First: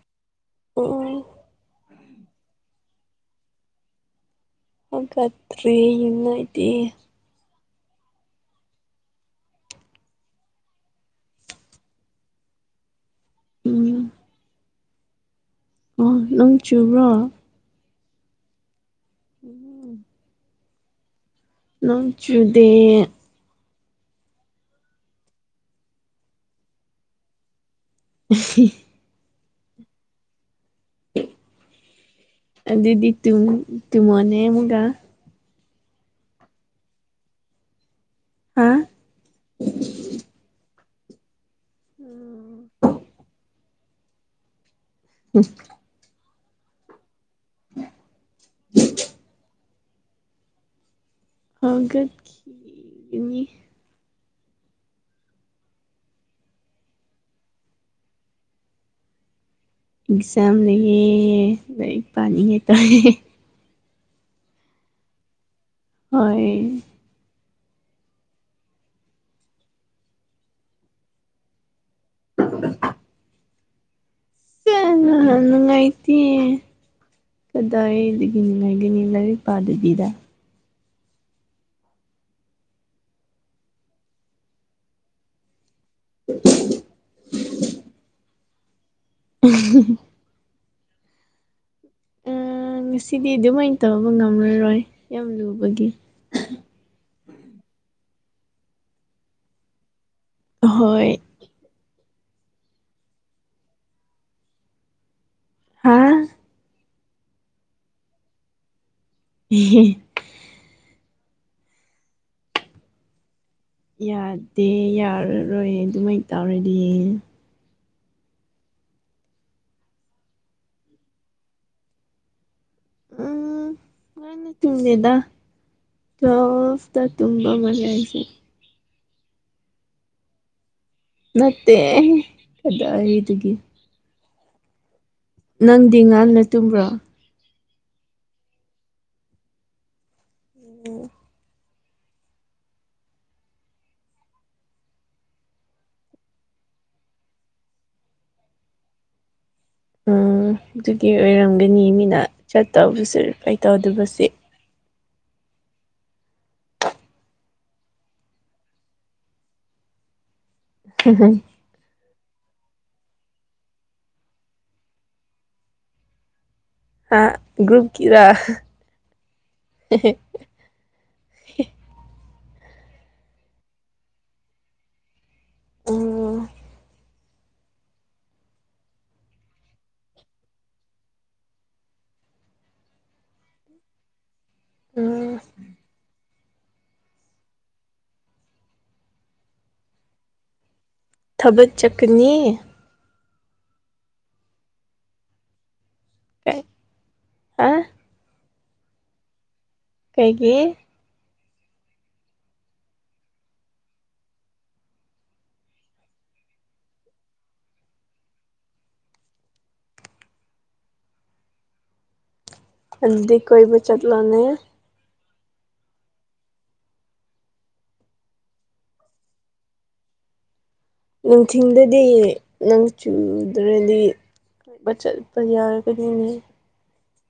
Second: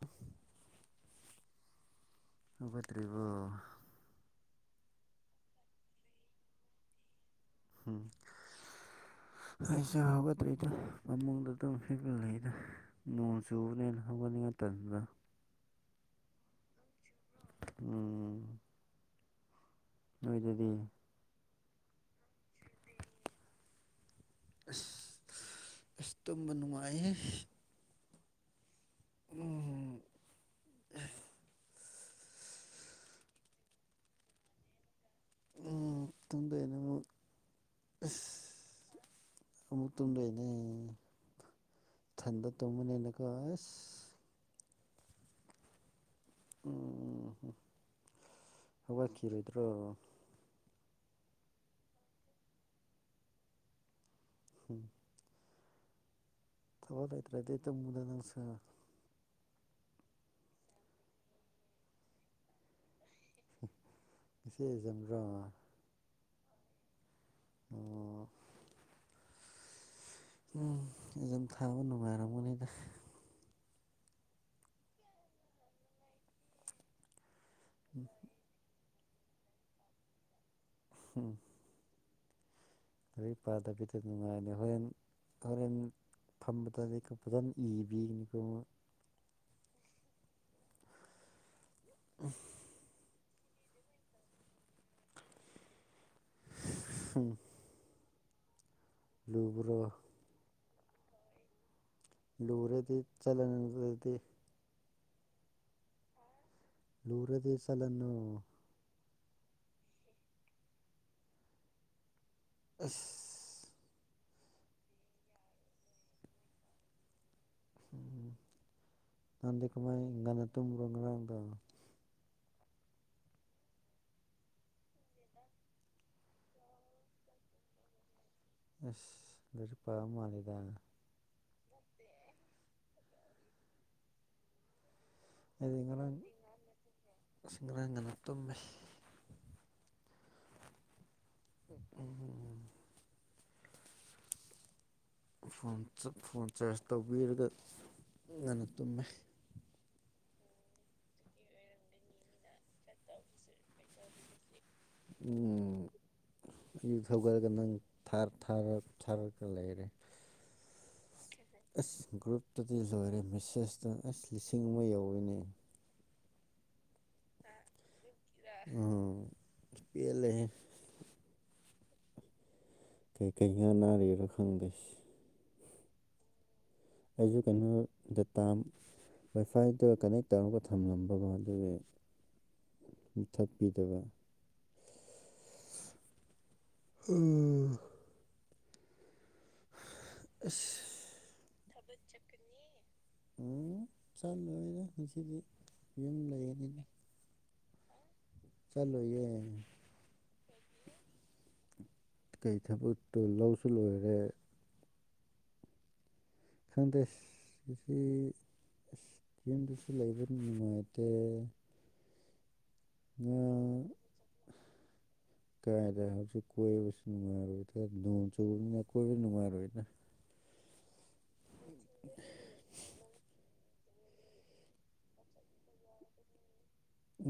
[inaudible] ꯑꯣ ꯍꯧꯒꯠꯇ꯭ꯔꯤꯕꯣ꯫ ꯍꯧꯒꯠꯇ꯭ꯔꯤ ꯅꯣꯏꯗꯤ [unintelligible] ꯑꯩꯁꯨ ꯍꯧꯒꯠꯇ꯭ꯔꯤꯗ ꯐꯃꯨꯡꯗ ꯑꯗꯨꯝ ꯍꯤꯞꯄ ꯂꯩꯗ꯫ ꯅꯣꯡ ꯆꯨꯕꯅꯤꯅ ꯎꯝ ꯍꯧꯒꯠꯅꯤꯡꯕ ꯇꯟꯕ ꯑꯣ ꯅꯪ ꯆꯨꯕ꯭ꯔꯣ꯫ ꯎꯝ ꯎꯝ ꯅꯣꯏ ꯑꯗꯨꯗꯤ ꯅꯣꯡ ꯆꯨꯗꯦ꯫ ꯑꯁ ꯑꯁꯇꯣꯕ ꯅꯨꯡꯉꯥꯏ ꯎ ꯎꯝ꯫ ꯑꯗꯨꯗꯤ ꯇꯨꯝ ꯇꯨꯝꯃꯣꯅꯦ ꯑꯃꯨꯒ꯫ ꯎꯝ ꯇꯨꯝꯗꯣꯏꯅꯦ ꯍꯥ ꯑꯃꯨꯛ ꯇꯨꯝꯗꯣꯏꯅꯦ꯫ ꯏꯊꯟꯗ ꯇꯨꯝꯕꯅꯤꯅꯀꯣ ꯑꯁ [unintelligible] ꯎꯝ ꯎ ꯎ ꯍꯧꯒꯠꯈꯤꯔꯣꯏꯗ꯭ꯔꯣ [unintelligible] [unintelligible] ꯊꯕꯛ ꯂꯩꯇ꯭ꯔꯥ ꯘꯤ ꯇꯨꯝꯃꯨꯗ ꯅꯪꯁꯨ ꯑꯦꯛꯖꯥꯝ ꯂꯩꯌꯦ ꯂꯥꯏꯔꯤꯛ ꯄꯥꯅꯤꯡꯉꯥꯏꯇꯥꯥꯔꯦ [unintelligible] [unintelligible] ꯑꯣ [unintelligible] ꯑꯗꯨꯝ ꯊꯥꯕ ꯅꯨꯡꯉꯥꯏꯔꯝꯒꯅꯤꯗ [unintelligible] ꯀꯗꯥꯏꯗꯒꯤ ꯅꯨꯡꯉꯥꯏꯘꯣꯏꯅꯦ ꯂꯥꯏꯔꯤꯛ ꯄꯥꯗꯕꯤꯗ꯫ [unintelligible] ꯂꯥꯏꯔꯤꯛ ꯄꯥꯗꯕꯤꯗ ꯅꯨꯡꯉꯥꯏꯅꯤ ꯍꯣꯔꯦꯟ ꯍꯣꯔꯦꯟ ꯐꯝꯕꯗꯗꯤ ꯐꯖꯅ ꯏꯕꯤꯅꯤꯀꯣ [unintelligible] [inaudible] ꯉꯁꯤꯗꯤ ꯑꯗꯨꯃꯥꯏꯅ ꯇꯧꯕ ꯉꯝꯔꯔꯣꯏ ꯌꯥꯝ ꯂꯨꯕꯒꯤ [unintelligible] ꯂꯨꯕ꯭ꯔꯣ ꯍꯣꯏ ꯂꯨꯔꯦꯗꯤ ꯆꯂꯣꯗꯅ ꯑꯘꯨ ꯑꯣꯏꯗꯤ [unintelligible] ꯂꯨꯔꯗꯤ ꯆꯠꯂꯅꯨ [unintelligible] [unintelligible] ꯌꯥꯗꯦ ꯌꯥꯔꯔꯣꯏ ꯑꯗꯨꯃꯥꯏꯅ ꯇꯧꯔꯗꯤ ꯎꯝ ꯅꯗꯦꯀꯃ ꯏꯅ ꯇꯨꯝꯕꯣ [inaudible] ꯅꯥꯟ ꯇꯨꯝꯃꯤꯦꯗ ꯇꯣꯐꯇ ꯇꯨꯝꯕ ꯃꯅ ꯍꯥꯏꯁꯤꯦ [unintelligible] ꯑꯁ ꯉꯔꯤ ꯄꯥꯑ ꯃꯥꯜꯂꯦꯗꯅ ꯅꯠꯇꯦ ꯀꯗꯥꯏꯗꯨꯒꯤ ꯍꯥꯏꯗꯤ ꯅꯪꯗꯤ ꯉꯔꯥꯡ ꯉꯟꯅ ꯇꯨꯝꯕ꯭ꯔꯣ ꯑꯁꯤ ꯉꯔꯥꯡ ꯉꯅ ꯇꯨꯝꯃꯦ ꯎꯝ ꯐꯣꯟ ꯐꯣꯟ ꯆꯥꯔꯖ ꯇꯧꯕꯤꯔꯒ ꯉꯟꯅ ꯇꯨꯝꯃꯦ ꯎꯝ ꯑꯗꯨꯒꯤ ꯑꯣꯏꯔꯝꯒꯅꯤ ꯃꯤꯅ ꯆꯠꯇꯧꯕꯁꯨ ꯔꯤꯥꯏ ꯇꯧꯗꯕꯁꯦ ꯎ ꯑꯌꯨꯛ ꯊꯧꯒꯠꯂꯒ ꯅꯪ ꯊꯥꯔꯒ ꯂꯩꯔꯦ [unintelligible] ꯑꯁ ꯒ꯭ꯔꯨꯞꯇꯨꯗꯤ ꯂꯣꯏꯔꯦ ꯃꯦꯁꯦꯖꯇꯣ ꯑꯁ ꯂꯤꯁꯤꯡ ꯑꯃ ꯌꯧꯋꯤꯅꯦ ꯍꯥ ꯒ꯭ꯔꯨꯞ ꯀꯤꯔꯣ ꯎꯝ ꯄꯦꯜꯂꯦꯍꯦ ꯀꯩ ꯀꯩ ꯍꯏ ꯅꯥꯔꯤꯔꯣ ꯈꯪꯗꯣꯏꯁ ꯎꯝ ꯑꯩꯁꯨ ꯀꯩꯅꯣ ꯗ [unintelligible] ꯋꯥꯏꯐꯥꯏꯗ ꯀꯅꯦꯛ ꯇꯧꯔꯒ ꯊꯝꯂꯝꯕꯒꯣ ꯑꯗꯨꯒꯤ ꯃꯨꯊꯠꯄꯤꯗꯕ ꯎꯝ ꯎ ꯑꯁ ꯊꯕꯛ ꯆꯠꯀꯅꯤ ꯎ ꯆꯠꯂꯣꯏꯔꯦ ꯉꯁꯤꯗꯤ ꯌꯨꯝ ꯂꯩꯔꯅꯤꯅ ꯑ ꯆꯠꯂꯣꯏꯌꯦ ꯀꯩꯒꯤ ꯀꯩ ꯊꯕ ꯇꯨ ꯂꯧꯁꯨ ꯂꯣꯏꯔꯦ ꯈꯪꯗꯦꯁꯁꯤ ꯌꯨꯝꯗꯁꯨ ꯂꯩꯕ ꯅꯨꯡꯉꯥꯏꯇꯦ ꯑꯗꯤ ꯉꯥ ꯀꯣꯏ ꯆꯠ ꯂꯥꯟꯅꯦ ꯀꯥꯏꯗ ꯍꯧꯁꯨꯛ ꯀꯣꯏꯕꯁꯨ ꯅꯨꯡꯉꯥꯏꯔꯣꯏꯗꯥ ꯅꯣꯡ ꯆꯨꯕꯅꯤꯅ ꯀꯣꯏꯕꯁꯨ ꯅꯨꯡꯉꯥꯏꯔꯣꯏꯗ ꯅꯨꯡꯊꯤꯟꯗꯗꯤ ꯅꯪ ꯔꯦꯜꯂꯤ [unintelligible] ꯆꯠꯄ ꯌꯥꯎꯔꯒꯅꯤꯅꯤ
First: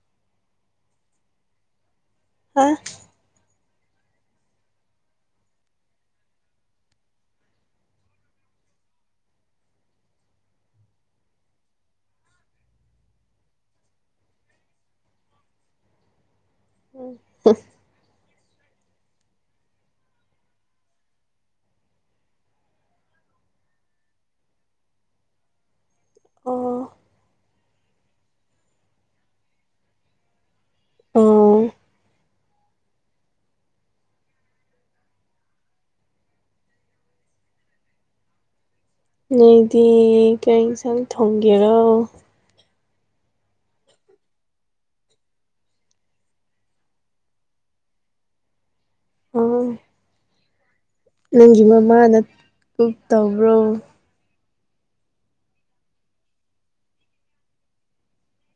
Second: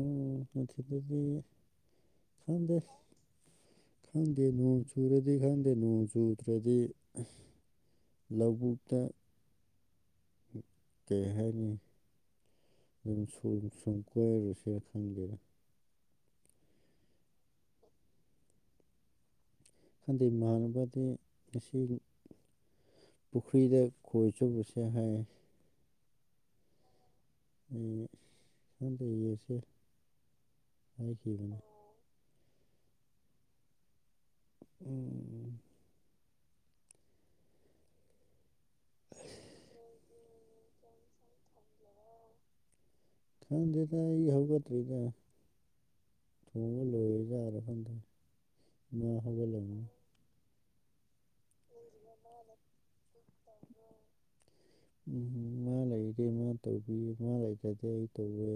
ꯎꯝ ꯑꯗꯨꯗꯤ ꯍꯥ ꯈꯪꯗꯦ ꯈꯪꯗꯦ ꯅꯣꯡ ꯆꯨꯔꯗꯤ ꯈꯪꯗꯦ ꯅꯣꯡ ꯆꯨꯗ꯭ꯔꯗꯤ ꯂꯧꯕꯨꯛꯇ ꯀꯩ ꯍꯥꯏꯅꯤ ꯑꯗꯨꯝ ꯁꯨꯝ ꯁꯨꯝ ꯀꯣꯏꯔꯨꯁꯦꯅ ꯈꯪꯗꯦꯅ ꯎꯝ ꯍ ꯈꯟꯗꯩ ꯃꯥꯟꯅꯕꯗꯤ ꯉꯁꯤ ꯄꯨꯈ꯭ꯔꯤꯗ ꯈꯣꯏ ꯆꯕꯁꯦ ꯍꯥꯏ ꯑꯣ ꯈꯖꯁꯦ ꯍꯥꯏꯈꯤꯕꯦꯕꯅꯦ ꯑꯣ ꯎꯝ ꯅꯣꯏꯗꯤ ꯀꯩ ꯏꯟꯁꯥꯡ ꯊꯣꯡꯒꯦꯔꯣ ꯈꯪꯗꯗ ꯑꯩ ꯍꯒꯇꯔꯤꯗ ꯊꯨꯡ ꯂꯣꯏꯌꯦꯖꯔ ꯐꯪꯗ ꯃ ꯍꯒ ꯂ ꯑꯣ ꯅꯪꯒꯤ ꯃꯃꯥꯅ ꯀꯛ ꯇꯧꯕ꯭ꯔꯣ ꯎꯝ ꯃꯥ ꯂꯩꯔꯤꯗꯤꯦ ꯃꯥ ꯇꯧꯕꯤ ꯃꯥ ꯂꯩꯇꯗꯦ ꯑꯩ ꯇꯧꯋꯦ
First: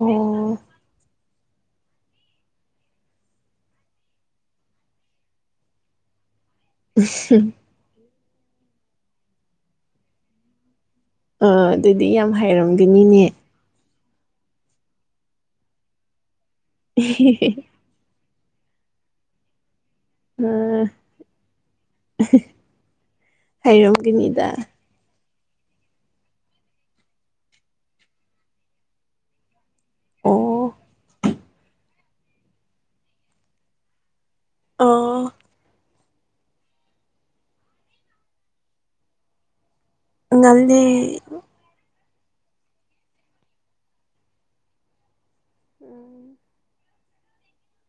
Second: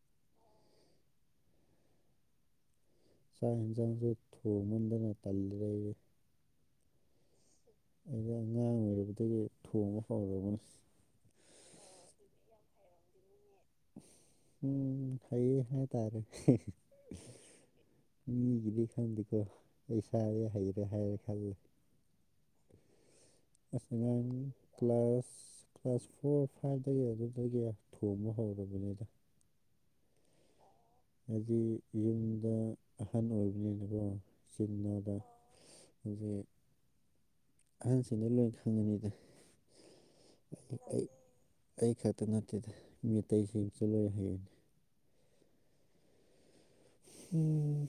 ꯎꯝ ꯆꯥꯛ ꯌꯦꯟꯁꯥꯡꯁꯨ ꯊꯣꯡꯃꯟꯗꯅ ꯇꯜꯂꯤꯔ ꯑꯩꯁꯦ ꯁ ꯑꯩꯩꯅ ꯑꯉꯥꯡ ꯑꯣꯏꯔꯕꯗꯒꯤ ꯊꯣꯡꯕ ꯐꯥꯎꯔꯕꯅꯁꯤ ꯑ ꯑꯗꯨꯗꯤ ꯌꯥꯝ ꯍꯥꯏꯩꯔꯝꯒꯅꯤꯅꯦ ꯎꯝ ꯍꯩꯌꯦ ꯍꯥꯏ ꯇꯥꯔꯦ ꯎ ꯃꯤꯒꯤꯗꯤ ꯈꯪꯗꯦꯀꯣ ꯑꯩ ꯏꯁꯥꯔ ꯍꯩꯔꯦ ꯍꯥꯏꯔꯦ ꯈꯜꯂꯦ ꯑꯁ ꯑꯉꯥꯡ ꯍꯥꯏꯩꯔꯣꯝꯒꯅꯤꯗ ꯀ꯭ꯂꯥꯁ ꯀ꯭ꯂꯥꯁ ꯐꯣꯔ ꯐꯥꯏꯚꯇꯒꯤ ꯑꯗꯨꯗꯒꯤ ꯊꯣꯡꯕ ꯍꯧꯔꯕꯅꯤꯅ ꯑꯝ ꯍꯥꯏꯗꯤ ꯌꯨꯝꯗ ꯑꯍꯟ ꯑꯣꯏꯕꯅꯤꯅꯀꯣ ꯆꯤꯟꯅꯥꯗ ꯑꯣ ꯍꯧꯖꯤꯛ ꯑꯍꯟꯁꯤꯅ ꯂꯣꯏ ꯈꯪꯉꯅꯤꯤꯗ ꯉꯜꯂꯦ ꯑꯩ ꯑꯩ ꯈꯛꯇ ꯅꯠꯇꯦꯗ ꯃꯩꯁꯤꯡꯁꯨ ꯂꯣꯏ ꯍꯥꯏꯩꯒꯅꯤ ꯎꯝ ꯎꯝ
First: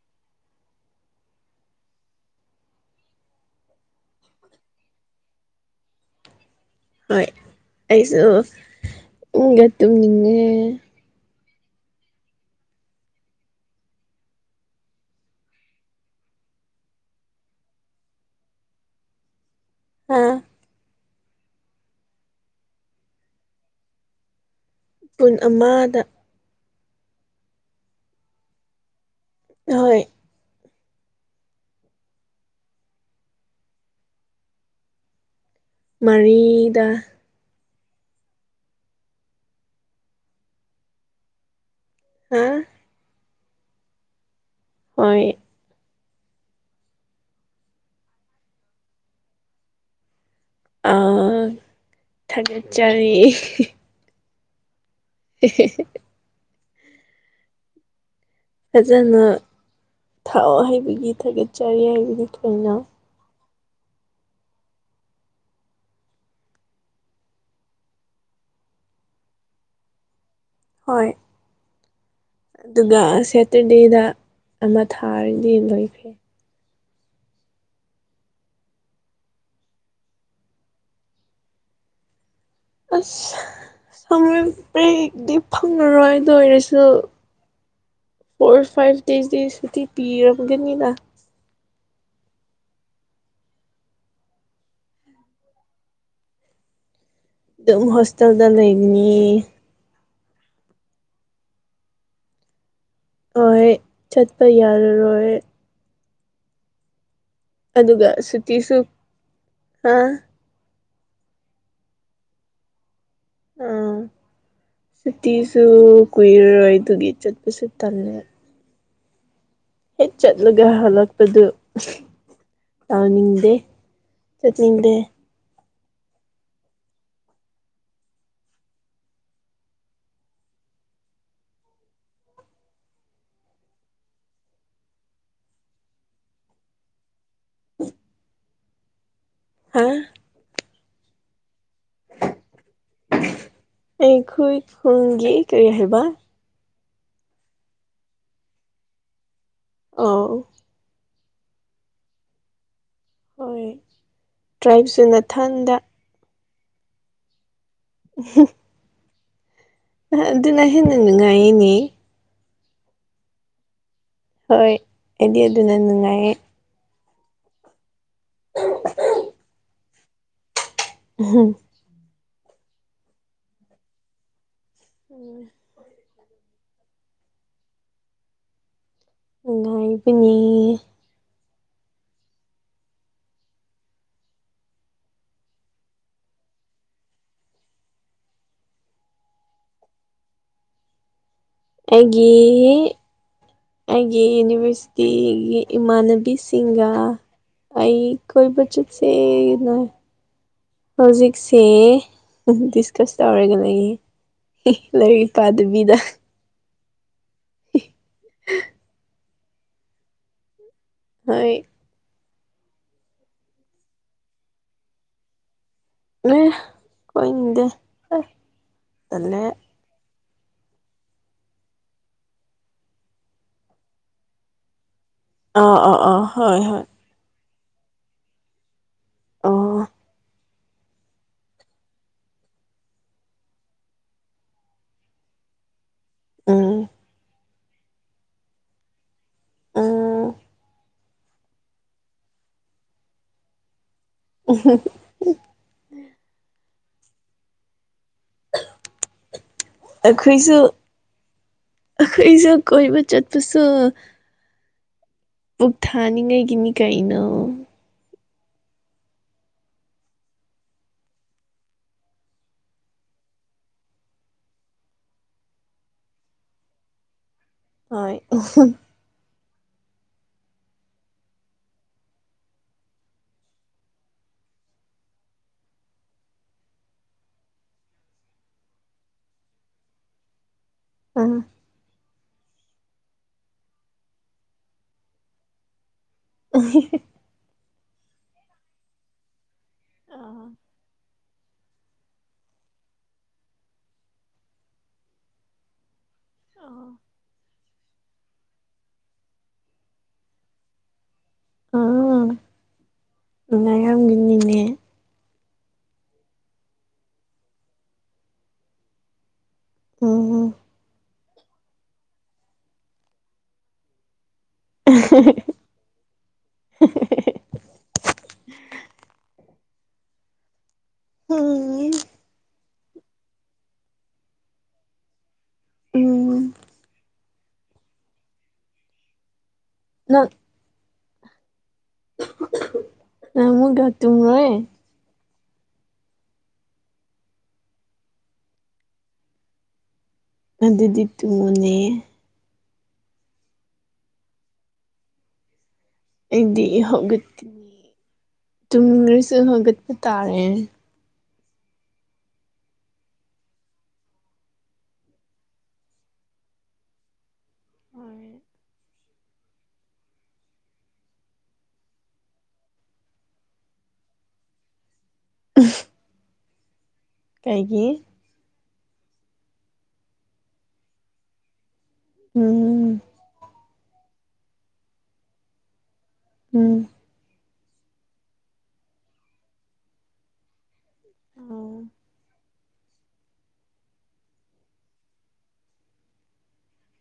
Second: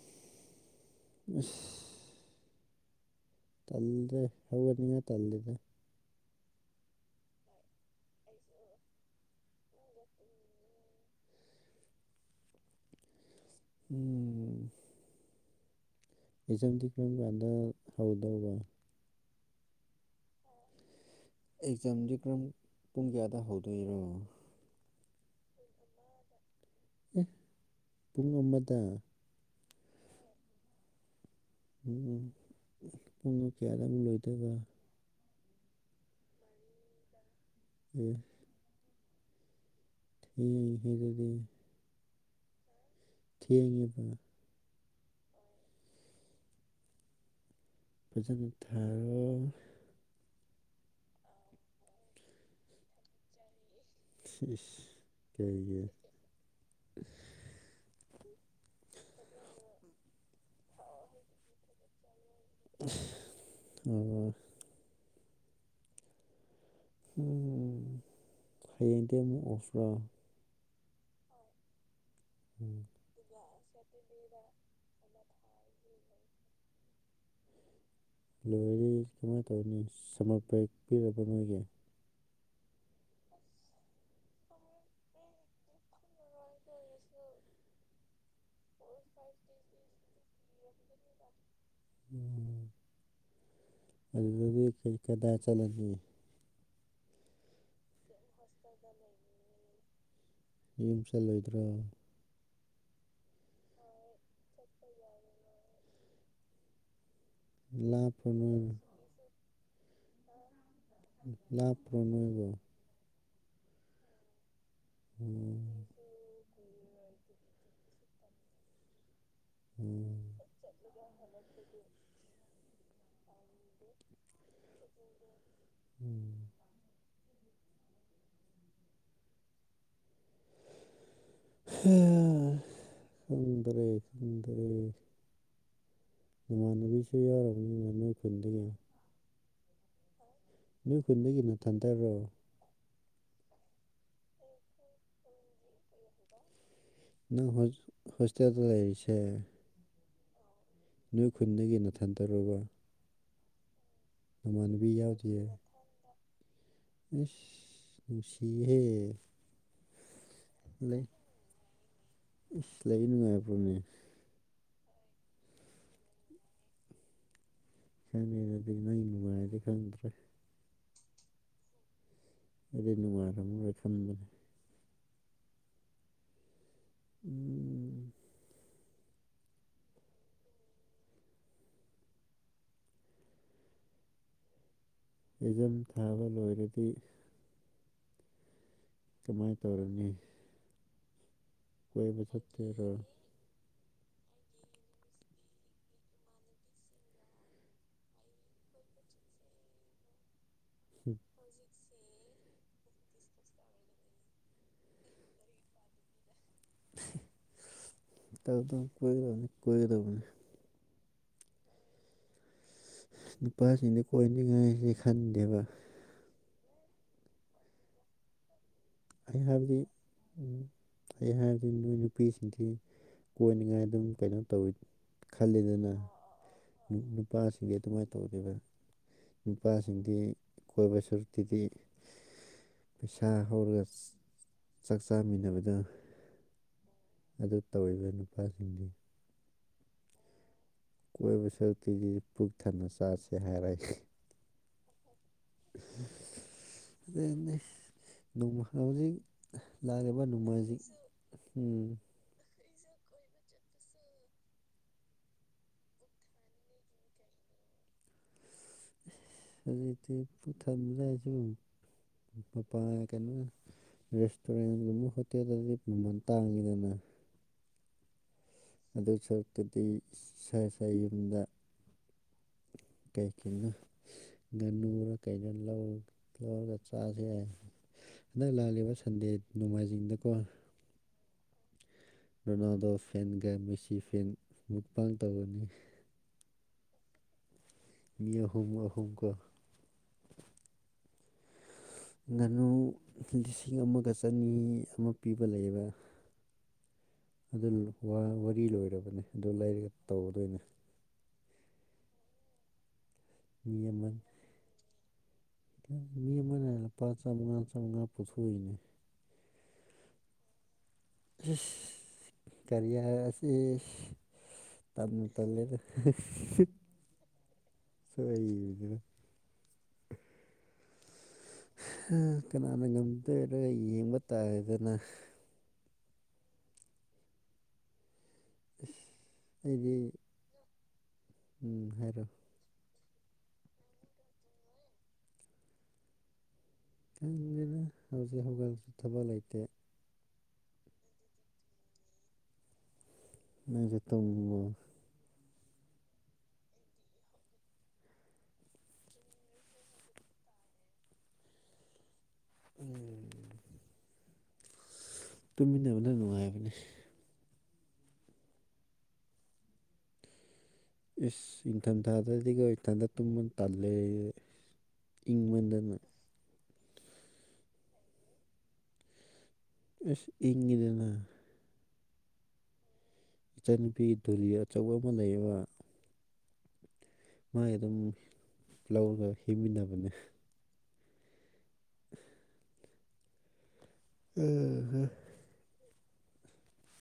ꯇꯜꯗꯦ ꯍꯅꯤꯉ ꯇꯜꯗꯗ ꯍꯣꯏ ꯑꯩꯁꯨ ꯏꯪꯒ ꯇꯨꯝꯅꯤꯡꯉꯦ ꯎꯝ ꯏꯆꯝꯗꯤ ꯀꯔꯝ ꯀꯥꯟꯗ ꯍꯧꯗꯧꯕ ꯍꯥꯥ ꯑꯦꯛꯖꯥꯝꯗꯤ ꯀꯔꯝ ꯄꯨꯡ ꯀꯌꯥꯗ ꯍꯧꯗꯣꯏꯔꯣ ꯄꯨꯨꯟ ꯑꯃꯗ ꯑꯦ ꯄꯨꯡ ꯑꯃꯗ ꯍꯣꯏ ꯎꯝ ꯄꯨꯡꯅ ꯀꯌꯥꯗ ꯑꯃꯨꯛ ꯂꯣꯏꯗꯕ ꯃꯔꯤꯗ ꯎꯝ ꯃꯤ ꯑꯇꯩꯗꯤ ꯍꯥ ꯊꯦꯡꯉꯦꯕ ꯍꯣꯏ ꯐꯖꯅ ꯊꯥꯔꯣ ꯑꯥꯎ ꯊꯥꯒꯠꯆꯔꯤ ꯏꯁ ꯏꯁ ꯀꯩꯒꯤ ꯐꯖꯅ ꯊꯥꯑꯣ ꯍꯥꯏꯕꯒꯤ ꯊꯥꯒꯠꯆꯔꯤ ꯍꯥꯏꯕꯅꯤ ꯀꯩꯅꯣ ꯑꯣ ꯎꯝ ꯍꯌꯦꯡꯗꯤ ꯑꯃꯨꯛ ꯑꯣꯐ꯭ꯔꯥ ꯍꯣꯏ ꯎꯝ ꯑꯗꯨꯒ ꯁꯦꯇꯔꯗꯦꯗ ꯑꯃ ꯊꯥꯔꯗꯤ ꯂꯣꯏꯈꯦ ꯂꯣꯏꯔꯤ ꯀꯃꯥꯏꯅ ꯇꯧꯔꯤꯅꯤ ꯁꯃꯔ ꯕꯔꯦꯛ ꯄꯤꯔꯕ ꯅꯣꯏꯒꯤ ꯑꯁ ꯁꯃꯔ ꯕ꯭ꯔꯦꯛꯇꯤ ꯐꯪꯉꯔꯣꯏ ꯗꯨ ꯑꯣꯏꯔꯁꯨ ꯐꯣꯔ ꯐꯥꯏꯚ ꯗꯦꯖꯇꯤ ꯁꯨꯇꯤ ꯄꯤꯔꯝꯒꯅꯤꯅ ꯎ ꯑꯗꯨꯗꯤ ꯀ ꯀꯗꯥ ꯆꯂꯅꯤ ꯑꯗꯨꯝ ꯍꯣꯁꯇꯦꯜꯗ ꯂꯩꯒꯅꯤ ꯌꯨꯝ ꯆꯜꯂꯣꯏꯗ꯭ꯔꯣ ꯍꯣꯏ ꯆꯠꯄ ꯌꯥꯔꯔꯣꯏ ꯑꯗꯨꯒ ꯂꯥꯞꯄ꯭ꯔꯣ ꯅꯣꯏ ꯁꯨꯇꯤꯁꯨ ꯍꯥ ꯂꯥ ꯄ꯭ꯔꯅꯣꯏꯕ ꯑꯥ ꯁꯨꯇꯤꯁꯨ ꯎꯝ, ꯀꯨꯏꯔꯔꯣꯏ ꯑꯗꯨꯒꯤ ꯆꯠꯄꯁꯨ ꯇꯝꯃꯦ ꯎꯝ ꯆꯠꯂꯒ ꯍꯜꯂꯛꯄꯗꯨ ꯇꯥꯎꯅꯤꯡꯗꯦ ꯆꯠꯅꯤꯡꯗꯦ ꯎꯝ ꯈꯨꯨꯝꯗꯔꯔꯤ ꯈꯨꯨꯝꯗꯔꯔꯤ ꯅꯃꯥꯟꯅꯕꯤꯁꯨ ꯌꯥꯔ ꯑꯃꯅ ꯅꯣꯏ ꯄꯨꯟꯗ ꯍꯥ ꯃꯤ ꯈꯨꯟꯗꯒꯤꯅ ꯇꯟꯇꯔꯣ ꯑꯩꯈꯏ ꯈꯨꯨꯝꯒꯦ ꯀꯔꯤ ꯍꯥꯏꯕ ꯅꯪ ꯍꯣ ꯍꯣꯁꯇꯦꯜꯗ ꯂꯩꯔꯤꯁꯦ ꯑꯥꯎ ꯅꯣꯏ ꯈꯨꯟꯗꯒꯤ ꯅꯥꯊꯟ ꯇꯔꯨꯕ ꯍꯣꯏ ꯇ꯭ꯔꯥꯏꯞꯁꯨ ꯅꯊꯟꯗ ꯁꯤꯍꯦ ꯑꯗꯨꯅ ꯍꯦꯟꯅ ꯅꯨꯡꯉꯥꯏꯅꯦ ꯎ ꯂꯩ ꯅꯨꯡꯉꯥꯏꯕ꯭ꯔꯣꯅꯦ ꯍꯣꯏ ꯑꯩꯗꯤ ꯑꯗꯨꯅ ꯅꯨꯡꯉꯥꯏꯌꯦ ꯀꯅꯅꯗꯤ ꯅ ꯅꯨꯡꯉꯥꯏꯗꯤ ꯈꯪꯗ꯭ꯔꯦ ꯍꯝ ꯑꯗꯨꯗꯤ ꯅꯨꯡꯉꯥꯏꯔꯝꯃꯔꯣꯏ ꯈꯟꯕꯅꯦ ꯎꯝ ꯎꯝ ꯉꯉꯥꯏꯕꯅꯤ ꯍꯖꯝ ꯊꯥꯕ ꯂꯣꯏꯔꯗꯤ ꯀꯃꯥꯏꯅ ꯇꯧꯔꯅꯤ ꯀꯣꯏꯕ ꯑꯩꯒꯤ ꯆꯠꯇꯣꯏꯔꯣ ꯑꯩꯒꯤ ꯌꯨꯅꯤꯚꯔꯁꯤꯇꯤꯒꯤ ꯏꯃꯥꯟꯅꯕꯤꯁꯤꯡꯒ ꯑꯩ ꯀꯣꯏ ꯆꯠ ꯁꯦ ꯍꯧꯖꯤꯛꯁꯦ ꯗꯤꯁꯀꯁ ꯇꯧꯔꯒ ꯂꯩꯌꯦ ꯂꯥꯏꯔꯤꯛ ꯄꯥꯗꯕꯤꯗ ꯇꯧ ꯀꯒꯗꯅꯤ ꯀꯣꯏꯒꯗꯧꯕꯅꯤ ꯍꯣꯏ ꯅꯨꯄꯥꯁꯤꯡꯗ ꯀꯣꯏꯅꯤꯡꯉꯥꯏꯁꯦ ꯈꯟꯗꯦꯕ ꯃ ꯀꯗ ꯑꯩꯅ ꯍꯥꯏꯕꯗꯤ ꯎ ꯑꯩ ꯍꯥꯏꯔꯗꯤ ꯅꯣꯏ ꯅꯨꯄꯤꯁꯤꯡꯁꯤ ꯀꯣꯟꯅꯤꯡꯉꯥꯏ ꯑꯗꯨꯝ ꯀꯩꯅꯣ ꯇꯧꯋꯤ ꯈꯜꯂꯤꯗꯅ ꯑ ꯍꯣꯏ ꯍꯣꯏ ꯅꯨꯄꯥꯁꯤꯡꯗꯤ ꯑꯗꯨꯃꯥꯏꯅ ꯇꯧꯗꯦꯕ ꯑꯣ ꯅꯨꯄꯥꯁꯤꯡꯗꯤ ꯀꯣꯏꯕ ꯁꯔꯨꯛꯇꯤꯗꯤ ꯄꯩꯁꯥ ꯍꯧꯔꯒ ꯆꯥꯛ ꯆꯥꯃꯤꯟꯅꯕꯗ ꯎꯝ ꯑꯗꯨ ꯇꯧꯕ ꯅꯨꯄꯥꯁꯤꯡꯗꯤ ꯑꯥ ꯀꯣꯏꯕ ꯁꯔꯨꯛꯇꯤꯁꯤ ꯄꯨꯛ ꯊꯟꯅ ꯆꯥꯥꯁꯦ ꯍꯥꯏꯔꯏ ꯑ ꯑꯗꯨ ꯅꯣꯡꯃꯜꯥꯎꯖꯤꯤꯡ ꯂꯥꯛꯏꯦꯕ ꯅꯣꯡꯃꯁꯤ ꯎꯝ ꯑꯩꯈꯣꯏꯖ ꯀꯣꯏꯕ ꯆꯠꯄꯁꯨ ꯄꯨꯕꯨꯛ ꯊꯥꯅꯤꯡꯉꯩꯒꯤꯅꯤ ꯀꯩꯅꯣ ꯔꯔꯤꯗꯤ ꯄꯨꯊꯝ ꯔꯦꯖ ꯄꯥ ꯀꯩꯅꯣ ꯔꯦꯁꯇꯨꯔꯦꯟꯒꯨꯝꯕ ꯍꯣꯇꯦꯜꯗꯗꯤ ꯃꯃꯜ ꯇꯥꯡꯉꯤꯗꯅ ꯍꯣꯏ [unintelligible] ꯑꯗꯨ ꯁꯔꯨꯛꯇꯨꯗꯤ ꯏꯁ ꯏꯁꯥ ꯌꯨꯝꯗꯥ ꯀꯩ ꯀꯩꯅꯣ ꯉꯥꯟꯅꯨꯔꯥ ꯀꯩꯅꯣ ꯂꯧ ꯂꯧꯔꯒꯥ ꯆꯥꯁꯦ ꯍꯟꯗꯛ ꯂꯥꯛꯂꯤꯕ ꯁꯟꯗꯦ ꯅꯣꯡꯃꯥꯏꯖꯤꯡꯗꯀꯣ ꯑꯝ ꯔꯣꯅꯥꯜꯗꯣ ꯐꯦꯟꯒꯥ ꯃꯦꯁꯤ ꯐꯦꯟ ꯃꯨꯛꯄꯥꯡ ꯇꯧꯒꯅꯤ [unintelligible] ꯃꯤ ꯑꯍꯨꯝ ꯑꯍꯨꯝ ꯀꯣ ꯉꯥꯅꯨ ꯂꯤꯁꯤꯡ ꯑꯃꯒꯥ ꯆꯅꯤ ꯑꯃ ꯄꯤꯕ ꯂꯩꯕ ꯑꯣ ꯑꯗꯨ ꯋꯥꯔꯤ ꯂꯣꯏꯔꯕꯅꯦ ꯑꯗꯨ ꯂꯩꯥꯏꯔꯒ ꯇꯧꯗꯣꯏꯅꯦ ꯃꯤ ꯑꯃ ꯌꯥꯝꯒꯤꯅꯤꯅꯦ ꯃꯤ ꯑꯃꯅꯦ ꯂꯨꯄꯥ ꯆꯥꯃꯉꯥ ꯆꯥꯝꯃꯉꯥ ꯄꯨꯊꯣꯛꯏꯅꯦ ꯑꯣꯝ ꯀꯔꯤꯌꯥ ꯑꯁꯤ ꯑꯁꯤ ꯇꯥꯟꯅ ꯇꯂꯦ ꯁ ꯀꯅꯥꯅ ꯉꯝꯗꯣꯏꯔꯒ ꯌꯦꯡꯕ ꯇꯥꯔꯗꯅ ꯎꯝ ꯑꯩꯗꯤ [inaudible] ꯎꯝ ꯍꯥꯏꯔꯣ ꯅꯪ ꯑꯃꯨꯛꯀꯥ ꯇꯨꯝꯃꯨꯔꯦ ꯈꯪꯗꯦꯗꯥ ꯍꯧꯖꯤꯛ ꯍꯧꯒꯠꯂꯁꯨ ꯊꯕꯛ ꯂꯩꯇꯦ ꯑꯗꯨꯗꯤ ꯇꯨꯕꯅꯦꯍꯦ ꯅꯪꯖꯨ ꯇꯧꯅꯨꯋꯣ ꯑꯩꯗꯤ ꯍꯧꯒꯠꯀꯥꯅꯤ ꯇꯨꯝꯅꯤꯡꯒ꯭ꯔꯥꯁꯨ ꯍꯧꯒꯠꯄ ꯇꯥꯔꯦ ꯎꯝ ꯇꯨꯃꯤꯟꯅꯕꯗꯣ ꯅꯨꯡꯉꯥꯏꯕꯅꯦ ꯍꯣꯏ ꯏꯁ ꯏꯪꯊꯝꯊꯥꯗꯥꯗꯤꯒꯣ ꯏꯊꯟꯗꯥ ꯇꯨꯝꯃ ꯇꯥꯜꯂꯦ ꯏꯪꯃꯟꯗꯅ ꯀꯩꯒꯤ ꯏꯁ ꯏꯪꯉꯦꯗꯥꯅ ꯎꯝ ꯏꯆꯟꯅꯨꯄꯤꯒꯤ ꯙꯨꯔꯤ ꯑꯆꯧꯕ ꯑꯃ ꯂꯩꯌꯦꯕ ꯎꯝ ꯃꯥꯏ ꯑꯗꯨꯝ ꯂꯧꯔꯒꯥ ꯍꯤꯞꯃꯤꯟꯅꯕꯅꯦ ꯑꯣ [unintelligible]